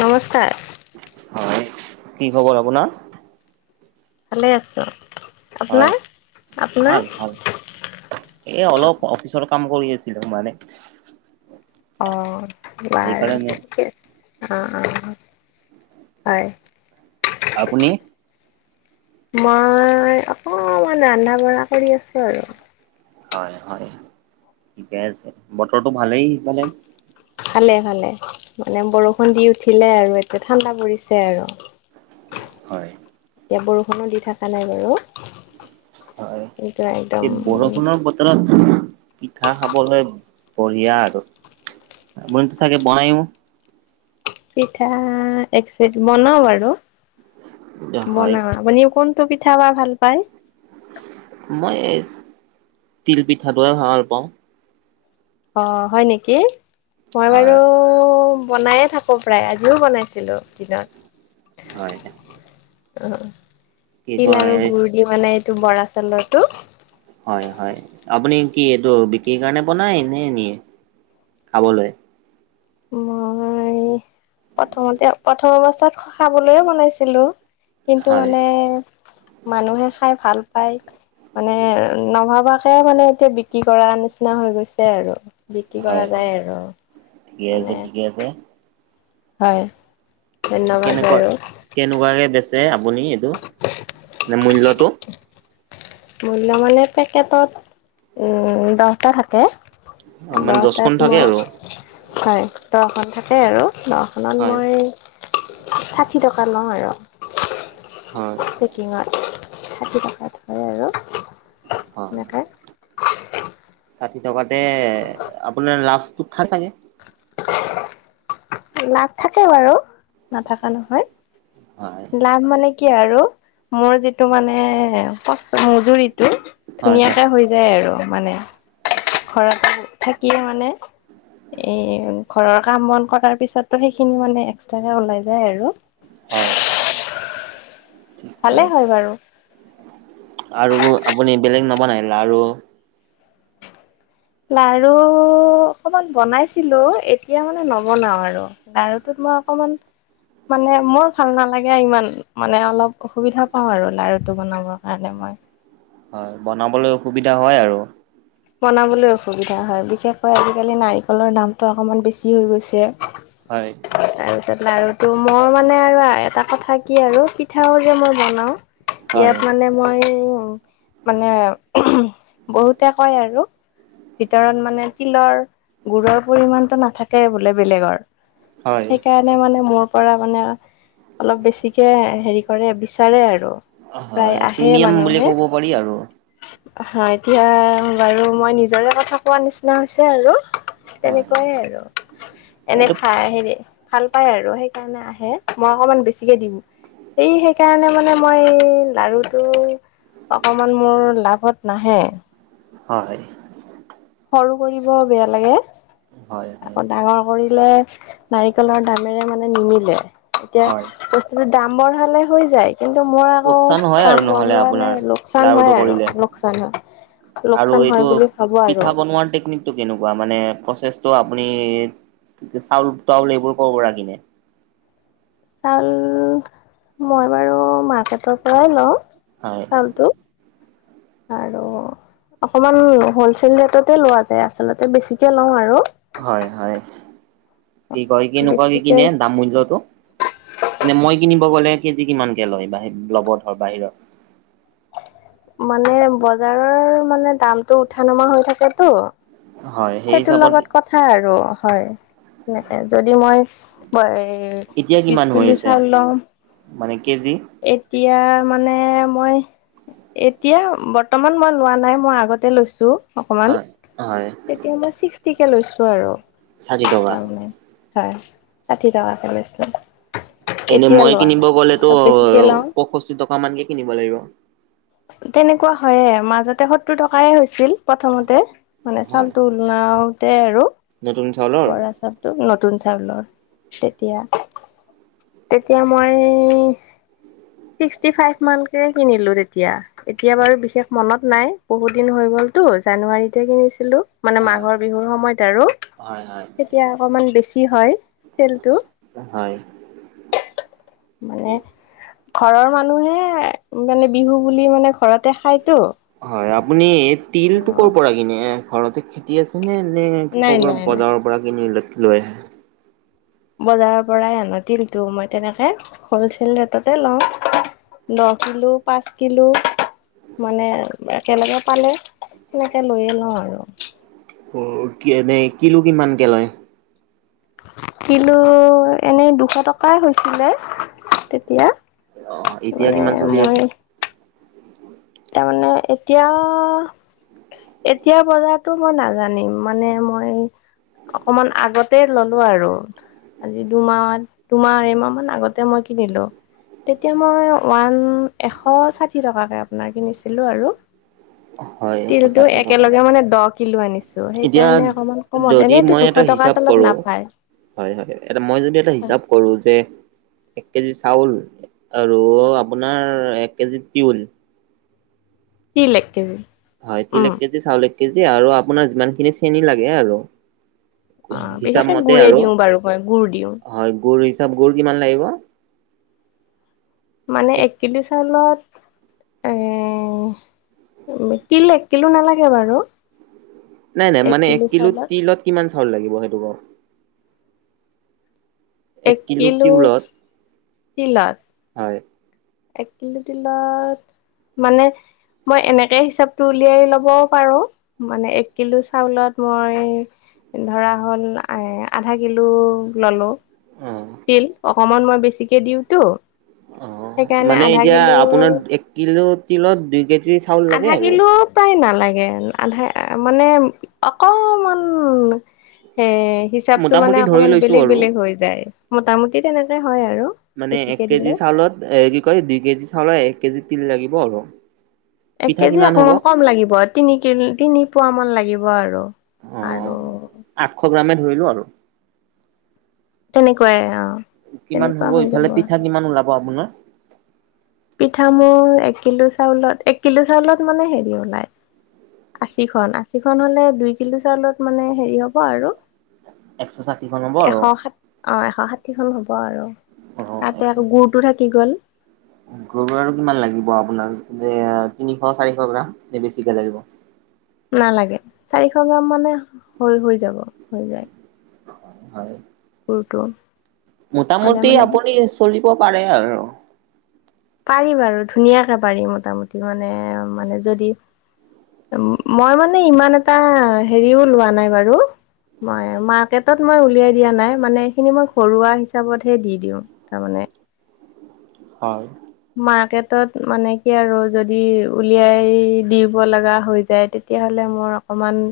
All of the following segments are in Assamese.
নমস্কাৰ। হয় কি খবৰ আপোনাৰ? ভালে আছোঁ হয় আপোনাৰ- আপোনাৰ? এ অলপ অফিচৰ কাম কৰি আছিলোঁ মানে। অ, বাৰু সেইকাৰণে ঠিকে আ', আ', আ', হয়। আপুনি? মই অকমান ৰান্ধা -বঢ়া কৰি আছোঁ আৰু। হয়-হয় ঠিকে আছে বতৰটো ভালেই সিফালে? ভালে- ভালে মানে বৰষুণ দি উঠিলে আৰু এয়া ঠাণ্ডা পৰিছে আৰু। হয়। এতিয়া বৰষুণো দি থাকা নাই বাৰু। হয় কিন্তু একদম এই বৰষুণৰ বত তৰত পিঠা খাবলৈ বঢ়িয়া আৰু। আপুনিটো চাগে বনাইয়ো? পিঠা এগ চেক বনাওঁ বাৰু হয় বনাওঁৱা আপুনি কোন? ত'পিঠা বা ভাল পায়। মই এ তিল পিঠাটোহে ভাল পাওঁ। অ, হয় নেকি মই বাৰু হয় বনায়ে থাক কো প্ৰায় আজিও বনাইছিলোঁ দিনত। হয়। অ', অ', কি তিল আৰু কয় গুুৰ দি মানে এইটো বৰা চাউলৰটো। হয়- হয় আপুনি কি এইটো বিক্ৰীৰ কাৰণে বনায় নে নিয়ে? খাবলৈ? মই প্ৰথমতে প্ৰথম অৱস্থাত খাবলৈয়ে বনাইছিলো। কিন্তু হয় মানে মানুহে খাই ভাল পায়। মানে নভাবাকে মানে এতিয়া বিক্ৰী কৰা নিচিনা হৈ গৈছে আৰু। বিক্ৰী হয় কৰা হয় যায় আৰু। ঠিকে মানে আছে- ঠিকে আছে। হয়। ধন্যবাদ কেনেকুৱা বাৰু - কেনেকুৱাকে বেচে আপুনি এইটো মানে মূল্যয়টো। মূল্য মানে পেকেটত উম, দহটা থাকে। মানে দহটাত দছখন থাকে মই। আৰু হয় দখন থাকে আৰু দখনত হয় মই ছাঠি টকা লওঁ আৰু। হয়। কিমান ছাঠি টকাই ধৰে আৰু এনেকাই। ছাঠি টকাতে আপোনাৰ লাভটো খাই চাগে? লাভ থাকে বাৰু নাথাকা নহয়। হয়। লাভ মানে কি আৰু মোৰ যিটো মানে ক মজুৰিতটো হয় ধুনীয়া হয় এটা হৈ যায় আৰু মানে। ঘৰতৰত থাকিয়ে মানে। এ ঘৰৰ কাম বন কৰাৰ পিছতটো সেইখিনি মানে এক্সট্ৰাকে ওলাই যায় আৰু। হয়-হয় ঠিকে ভালে আছে। বাৰু আৰু আপুনি বেলেগ নবনাই লাডু লাডু অকমান বনাইছিলো এতিয়া মানে নবনাও আৰু। লাৰুটোত মই অকনমান মানে মোৰ ভাল নালাগে ইমান। মানে অলপ অসুবিধা পাও আৰু লাৰুটো বনাবৰ কাৰণে মই। হয় বনাবলৈ অসুবিধা হয় আৰু। বনাবলৈ অসুবিধা হয় বিশেষকৈ আজিকালি নাৰিকলৰ দামটো অকমান বেছি হৈ গৈছে। হয়। তাৰ পিছত লডাৰুটো মোৰ মানে আৰু এটা কথা কি আৰু পিঠাও যে মই বনাও হয় ইয়াত মানে মই মানে বহুতে কয় আৰু ভিতৰত মানে তিলৰ গুৰৰ পৰিমণটো নাথাকে বোলে বেলেগৰ। হয় সেইকাৰণ নে মানে মোৰ পৰা মানে অলপ বেছিকে হেৰি কৰে বিচাৰে আৰু। প্ৰায় হয় প্ৰিমিয়াম বুলি ক'ব পাৰি আৰু। হয় এতিয়া বাৰু মই নিজৰে কথা কোৱা নিচিনা হৈছে আৰু। হয় তেনেকুৱাইে আৰু। এনে এইটো খাই হেৰি ভাল পাই আৰু সেইকাৰণে আহে মই অকনমান বেছিকে দিম। এই সেইকাৰণে মানে মই লাডুটো অকমান মোৰ লাভত নাহে। অ, হয়। সৰু কৰিব বেয়া লাগে হয় হয় আকৌ ডাঙৰ কৰিলে নাৰিকলৰ দামেৰে মানে নিমিলে এতিয়া হয় বস্তুটো দাম বঢ়ালে হৈ যায়। কিন্তু মোৰ লোকচান আকৌ হয় আৰু কাম নহ'লে কৰোৱা আপোনাৰ নাই লোকচান লাৰুটো হয় আৰু কৰিলে লোকচান হয়। লোকচান হয় বুলি ভাবো আৰু। টো কেনেকুৱা মানে প্ৰচেছ ত আপুনি চাউল তাউল এইবোৰ ক পৰা কিনে? চাউল মই বাৰু মাৰ্কেটৰ পৰাই লও। হয়। কিটো আৰু অকমান হলচেল ৰেটতে লোৱা যায় আচলতে বেছিকে লও আৰু। হয়-হয় কি কয় কেনেকুৱা কি বেছিকে কিনে দাম মূল্যটো। এনে মই কিনিব গ'লে কেজি কিমানকে লয় বাহ লব ধৰ বাহিৰত। মানে বজাৰৰ মানে দামতটো উঠা নমা হৈ থাকে তো। হয়, সেই সেইটোৰ হিচাপত লগত কথা আৰু হয়নেকে যদি মই এ এতিয়া বিছ কিমান হৈ কিলো আছে চাল ল‌ও। মানে কেজি? এতিয়া মানে মই', এতিয়া বৰ্তমান মই লোৱা নাই, মই আগতে লৈছোঁ', অকমান, হয়, হয়, তেতিয়া মই চিক্সটিকে লৈছোঁ আৰু ষাঠি ঠাং', টকা। তাৰমানে', হয়', ষাঠি টকাকৈ লৈছোঁ', এনে মই কিনিব গলেতো বেছিকে লওঁ পয়ষষ্ঠি টকা মানকে কিনিব লাগিব। তেনেকুৱা হয়ে মাজতে সত্তৰ টকাইে হৈছিল প্ৰথমতে মানে হয়, চাউলটো লাওতে আৰু নতুন চাউলৰ? বৰা চাউল। নতুন চাউলৰ তেতিয়া। তেতিয়া মই ছিক্সটি ফাইভ মানকে কিনিলো এতিয়া, এতিয়া বাৰু বিশেষ মনত নাই, বহুত দিন হৈ গলতো জানুৱাৰীতেহে কিনিছিলোঁ', মানে, হয়, মাঘৰ বিহুৰ সময়ত আৰু হয়, হয়, তেতিয়া অকমান বেছি হয়', তিলটো', হয়। ঠিং', - টাং', মানে ঘৰৰ মানুহে মানে', বিহু বুলি মানে ঘৰতে খাইতো', হয়', আপুনি এই অ তিলটো কৰ পৰা কিনে এ', ঘৰতে খেতি', খেতি আছেনে এনেই নাই কবা নাই নাই বজাৰৰ পৰা কিনি লৈ', - লৈ আহে', বজাৰৰ পৰাই আনো তিলটো, মই তেনেকে হলচেল ৰেটতে লওঁ', ন কিলো পাঁচ কিলো ঠিং', -ঠিং', -ঠিং', মানে একেলগে পালে সেনেকে লৈয়ে লওঁ আৰু', অঁও', এনেই কিলো কিমানকে লয়? কিলো এনেই দুশ টকাই হৈছিলে তেতিয়া', অহ', এতিয়া মানে কিমান চলি মই আছে', তাৰমানে এতিয়া', এতিয়া বজাৰতো মই নাজানিম, মানে মই', অকমান আগতে ললোঁ আৰু', আজি দুমাহত, দুমাহ আঢ়াইমাহ মান আগতে মই কিনিলোঁ', তেতিয়া মই ওৱান, এশ ষাঠি টকাকে আপোনাৰ কিনিছিলোঁ আৰু', হয় এশ তিলটো ষাঠি টকা একেলগে মানে দহ কিলো আনিছোঁ এতিয়া সেইকাৰণে অকমান', কমত', যদি এনেইটো মই দুশ এটা টকাৰ হিচাপ তলত কৰো নাপায়', হয়', - হয়', এটা মই যদি এটা হিচাপ কৰোঁ যে', এক কেজি চাউল আৰু আপোনাৰ এক কেজি তিউল', তিল এক কেজি', হয়', তিল উম এক কেজি, চাউল এক কেজি আৰু আপোনাৰ যিমানখিনি চেনি লাগে আৰু', অহ', হিচাপ বিশেষকে মতে গুড়ে আৰু দিওঁ বাৰু মই গুড় দিওঁ', হয়', গুৰ হিচাপ, গুৰ কিমান লাগিব? মানে এক কিলো চাউলত? উমমমম', তিল এক কিলো নালাগে বাৰু', নাই', - নাই', মানে এক কিলো তিলত কিমান চাউল লাগিব, সেইটোক', এক কিলো তিলাচ', হয়', এক কিলো তিলত, মানে', মই এনেকে হিচাপটো উলিয়াই লবও পাৰোঁ', মানে এক কিলো চাউলত মই এই', ধৰা হ'ল এই', আধা কিলো ললোঁ', অ'। তিল, অকমান মই বেছিকে দিওঁতো', অহহ', সেইকাৰণে মানে আধা এতিয়া কিলো আপোনাৰ দ', এক কিলো তিলত দুই কেজি চাউ', আধা কিলো', পাই নালাগে, আধা মানে অকমান', হে', হিচাপটো মানে মোটামুটি ধৰি অকমান লৈছোঁ বেলেগ আৰু। বেলেগ হৈ যায়, মোটামুটি তেনেকে হয় আৰু', মানে এক বেছিকে কেজি দিলে চাউলত, এ', কি কয় দুই কেজি চাউলৰ এক কেজি তিল লাগিব আৰু', এক পিঠা কেজি কিমান হ'ব? অকণমান কম লাগিব, তিনি কে তিনি পুৱা মান লাগিব আৰু। অ'। আৰু আঠশ গ্ৰামে ধৰিলো আৰু তেনেকুৱাই অ কিমান তেনেকুৱা হ'ব হৈ যাব ইফালে পিঠা আৰু কিমান ওলাব আপোনাৰ? পিঠা মোৰ, এক কিলো চাউলত এক কিলো চাউলত মানে হেৰি ওলায়', আশীখন', - আশীখন', হ'লে দুই কিলো চাউলত মানে হেৰি হ'ব আৰু', একশ ষাঠিখন হোম', এশ ষাঠ অ', এশ ষাঠিখন হ'ব আৰু', তাতে আকৌ গুৰটো থাকি গ'ল, [unintelligible] গব আৰু কিমান লাগিব আপোনাৰ, যে তিনিশ চাৰিশ গ্ৰাম নে বেছিকে লাগিব? নালাগে চাৰিশ গ্ৰাম মানে হৈ হৈ যাব হৈ যায়। হয়। গুৰটো। হ'লে মোটামুটি মানে আপুনি চলিব পাৰে আৰু। পাৰি ব আৰু ধুনীয়াকে পাৰি। মোটামুটি মানে মানে যদি মই মানে ইমান এটা হেৰিও লোৱা নাই বাৰু। মই মাৰ্কেটত মই উলিয়াই দিয়া নাই, মানে এইখিনি মই ঘৰুৱা হিচাপতহে দি দিওঁ তাৰ মানে। হয়। মাৰ্কেটত মানে কি আৰু যদি উলিয়াই দিব লগা হৈ যায় তেতিয়াহ'লে মোৰ অকমান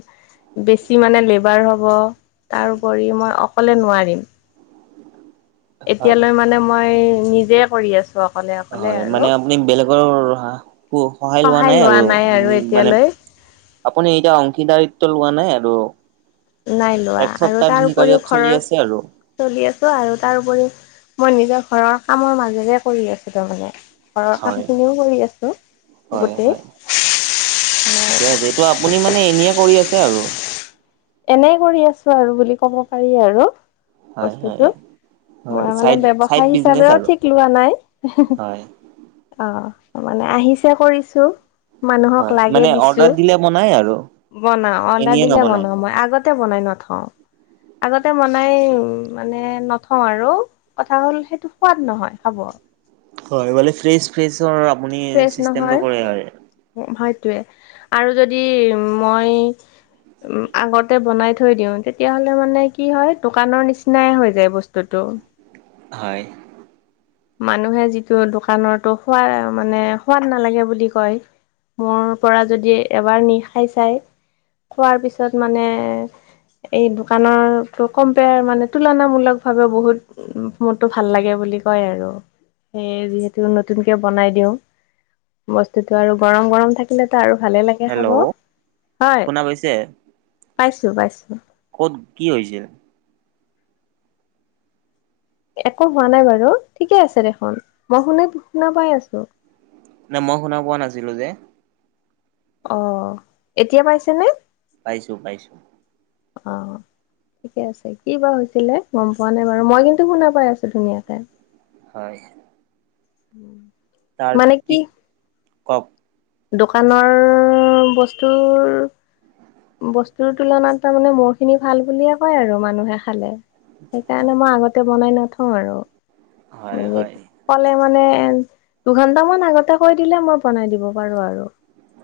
বেছি মানে লেবাৰ হ'ব, তাৰোপৰি মই অকলে নোৱাৰিম। হয়। এতিয়ালৈ মানে মই নিজে কৰি আছো। হয় মানে আপুনি বেলেগৰ সাহ সহায় লোৱা নাই আৰু মানে আপুনি এতিয়া অংশীদাৰিত্ব লোৱা নাই আৰু নাই লোৱা এক আৰু তাৰ উপৰিও স্বত্বাধিকাৰীত চলি ঘৰৰ আছে আৰু। চলি আছো আৰু তাৰউপৰি মই নিজৰ ঘৰৰ কামৰ মাজেৰে কৰি আছো তাৰমানে। ঘৰৰ কাম হয়, খিনিও কৰি আছো হয়, গোটেই। হয়, ঠিকে আছে এইটো আপুনি মানে এনেয়ে কৰি আছে আৰু। এনে কৰি আছো আৰু বুলি ক'ব পাৰি আৰু। হয় বস্তুটো হয় মই হয়, মানে চাইড চাইড ব্যৱসায় বিজনেচ হিচাপেও আৰু ঠিক লোৱা নাই হে হে। হয়। অ মানে আহিছে কৰিছো। মানুহক হয়, লাগে মানে দিছো, অৰ্ডাৰ দিলে বনাই আৰু বনাও অৰ্ডাৰ এনেয়ে দিলে নবনাই। বনাও মই আগতে বনাই নথওঁ। আগতে বনাই মানে নথওঁ আৰু কথা হ'ল সেইটো সোৱাদ নহয় খাব। হয় ফ্ৰেচ ফ্ৰেচৰ আপুনি চিচটেমটো কৰে ইয়াৰে। হয়তোৱে আৰু যদি মই উম, আগতে বনাই থৈ দিওঁ, তেতিয়া হ'লে মানে কি হয় দোকানৰ নিচিনাই হৈ যায় বচ টোতু। হয়। মানুহে যিটো দোকানৰতো খুৱাই মানে সোৱাদ নালাগে বুলি কয়, মোৰ পৰা যদি এবাৰ নি খাই চাই খোৱাৰ পিছত মানে এই দোকানৰটো কম্পেয়াৰ মানে তুলনামূলক ভাৱে বহুত উম, মোৰটো ভাল লাগে বুলি কয় আৰু, সেইয়ে যিহেতু নতুনকে বনাই দিওঁ, বস্তুটো আৰু গৰম-গৰম থাকিলেতো আৰু ভালে লাগ কে খাব, হেল্ল' হয় শুনা পাইছে? পাইছোঁ- পাইছোঁ। ক'ত কি হৈছে? একো হোৱা নাই বাৰু, ঠিকে আছে দেখোন মই শুনা - শুনা পাই আছো। নাই, মই শুনা পোৱা নাছিলো যে। অ, এতিয়া পাইছে নে? পাইছো-পাইছো। অ'। ঠিকে আছে, কি বা হৈছিলে গম পোৱা নে বাৰু? মই কিন্তু শুনা পাই আছো ধুনীয়াকে। হয়। উম। তাৰ পিছ, কওঁক? দোকানৰ বস্তুৰ বস্তুৰ তুলনাত তাৰমানে মোৰ খিনি ভাল বুলিয়ে কয় আৰু মানুহে খালে। হয় সেইকাৰণে মই আগতে বনাই নথও আৰু। হয় হয় ক'লে মানে দুঘন্টা মান আগতে কৈ দিলে মই বনাই দিব পাৰো আৰু।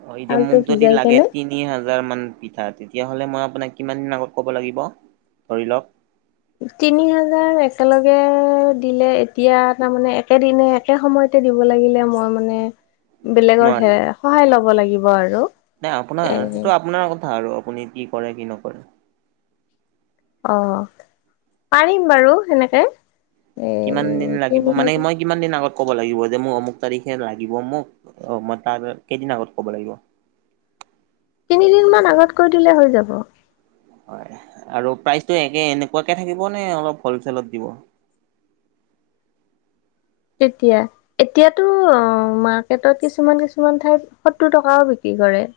অ, এতিয়া চাউলটো মোক যদি ভিজাই লাগে কেনে তি তিনি হাজাৰ মান পিঠা, তেতিয়াহ'লে মই আপোনাক কিমান দিন আগত ক'ব লাগিব ধৰি লওক। তিনি হাজাৰ একেলগে দিলে এতিয়া তাৰমানে একেদিনে সেই সময়তে দিব লাগিলে মই মানে বেলেগৰ সেই নোৱাৰিলো সহায় ল'ব লাগিব আৰু। নাই আপোনাৰ, এ সেইটো আপোনাৰ কথা আৰু আপুনি কি কৰে কি নকৰে। অ, পাৰিম বাৰু সেনেকে কিমান দিন এ লাগিব তিনি মানে হাজাৰ মই কিমান দিন আগত ক'ব লাগিব যে মোক অমুক তাৰিখে লাগিব মোক অ, মই তাৰ কেইদিন আগত ক'ব লাগিব। তিনিদিন মান আগত কৈ দিলে হৈ যাব। হয় আৰু প্ৰাইচটো একে এনেকুৱাকে থাকিব নে অলপ হ'লচেলত দিব। তেতিয়া এতিয়াতো অ, মাৰ্কেটত কিছুমান- কিছুমান ঠাইত সত্তৰ টকাও বিক্ৰী কৰে।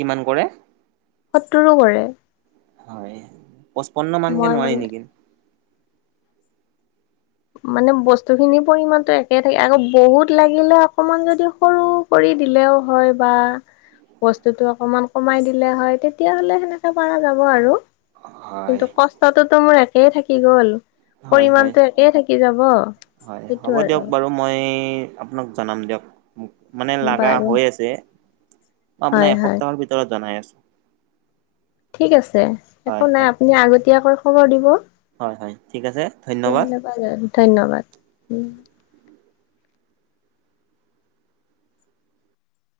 কিমান কৰে। সত্তৰো কৰে। হয়, পঁচপন্ন মানকে মই নোৱাৰি মানে নেকি। মানে বস্তু খিনি পৰিমানটো একে থাকে আকৌ বহুত লাগিলে অকমান যদি সৰু কৰি দিলেও হয় বা বস্তুটো অকণমান কমাই দিলে হয় তেতিয়াহ'লে সেনেকে পৰা যাব আৰু। হয়। কিন্তু কষ্টটোতো মোৰ একেই থাকি গ'ল। হয়- হয়। পৰিমাণটো একেই থাকি যাব, হয় সেইটো হ'ব আৰু। দিয়ক বাৰু মই আপোনাক জনাম দিয়ক, মানে লাগা বাৰু হৈ আছে। মই আপোনাক হয় হয় এসপ্তাহৰ ভিতৰত জনাই আছো। ঠিক আছে একো হয় নাই হয়। আপুনি আগতীয়াকৈ খবৰ দিব। হয় - হয় ঠিক আছে ধন্যবাদ। তেতিয়াহ'লে ধন্যবাদ উম,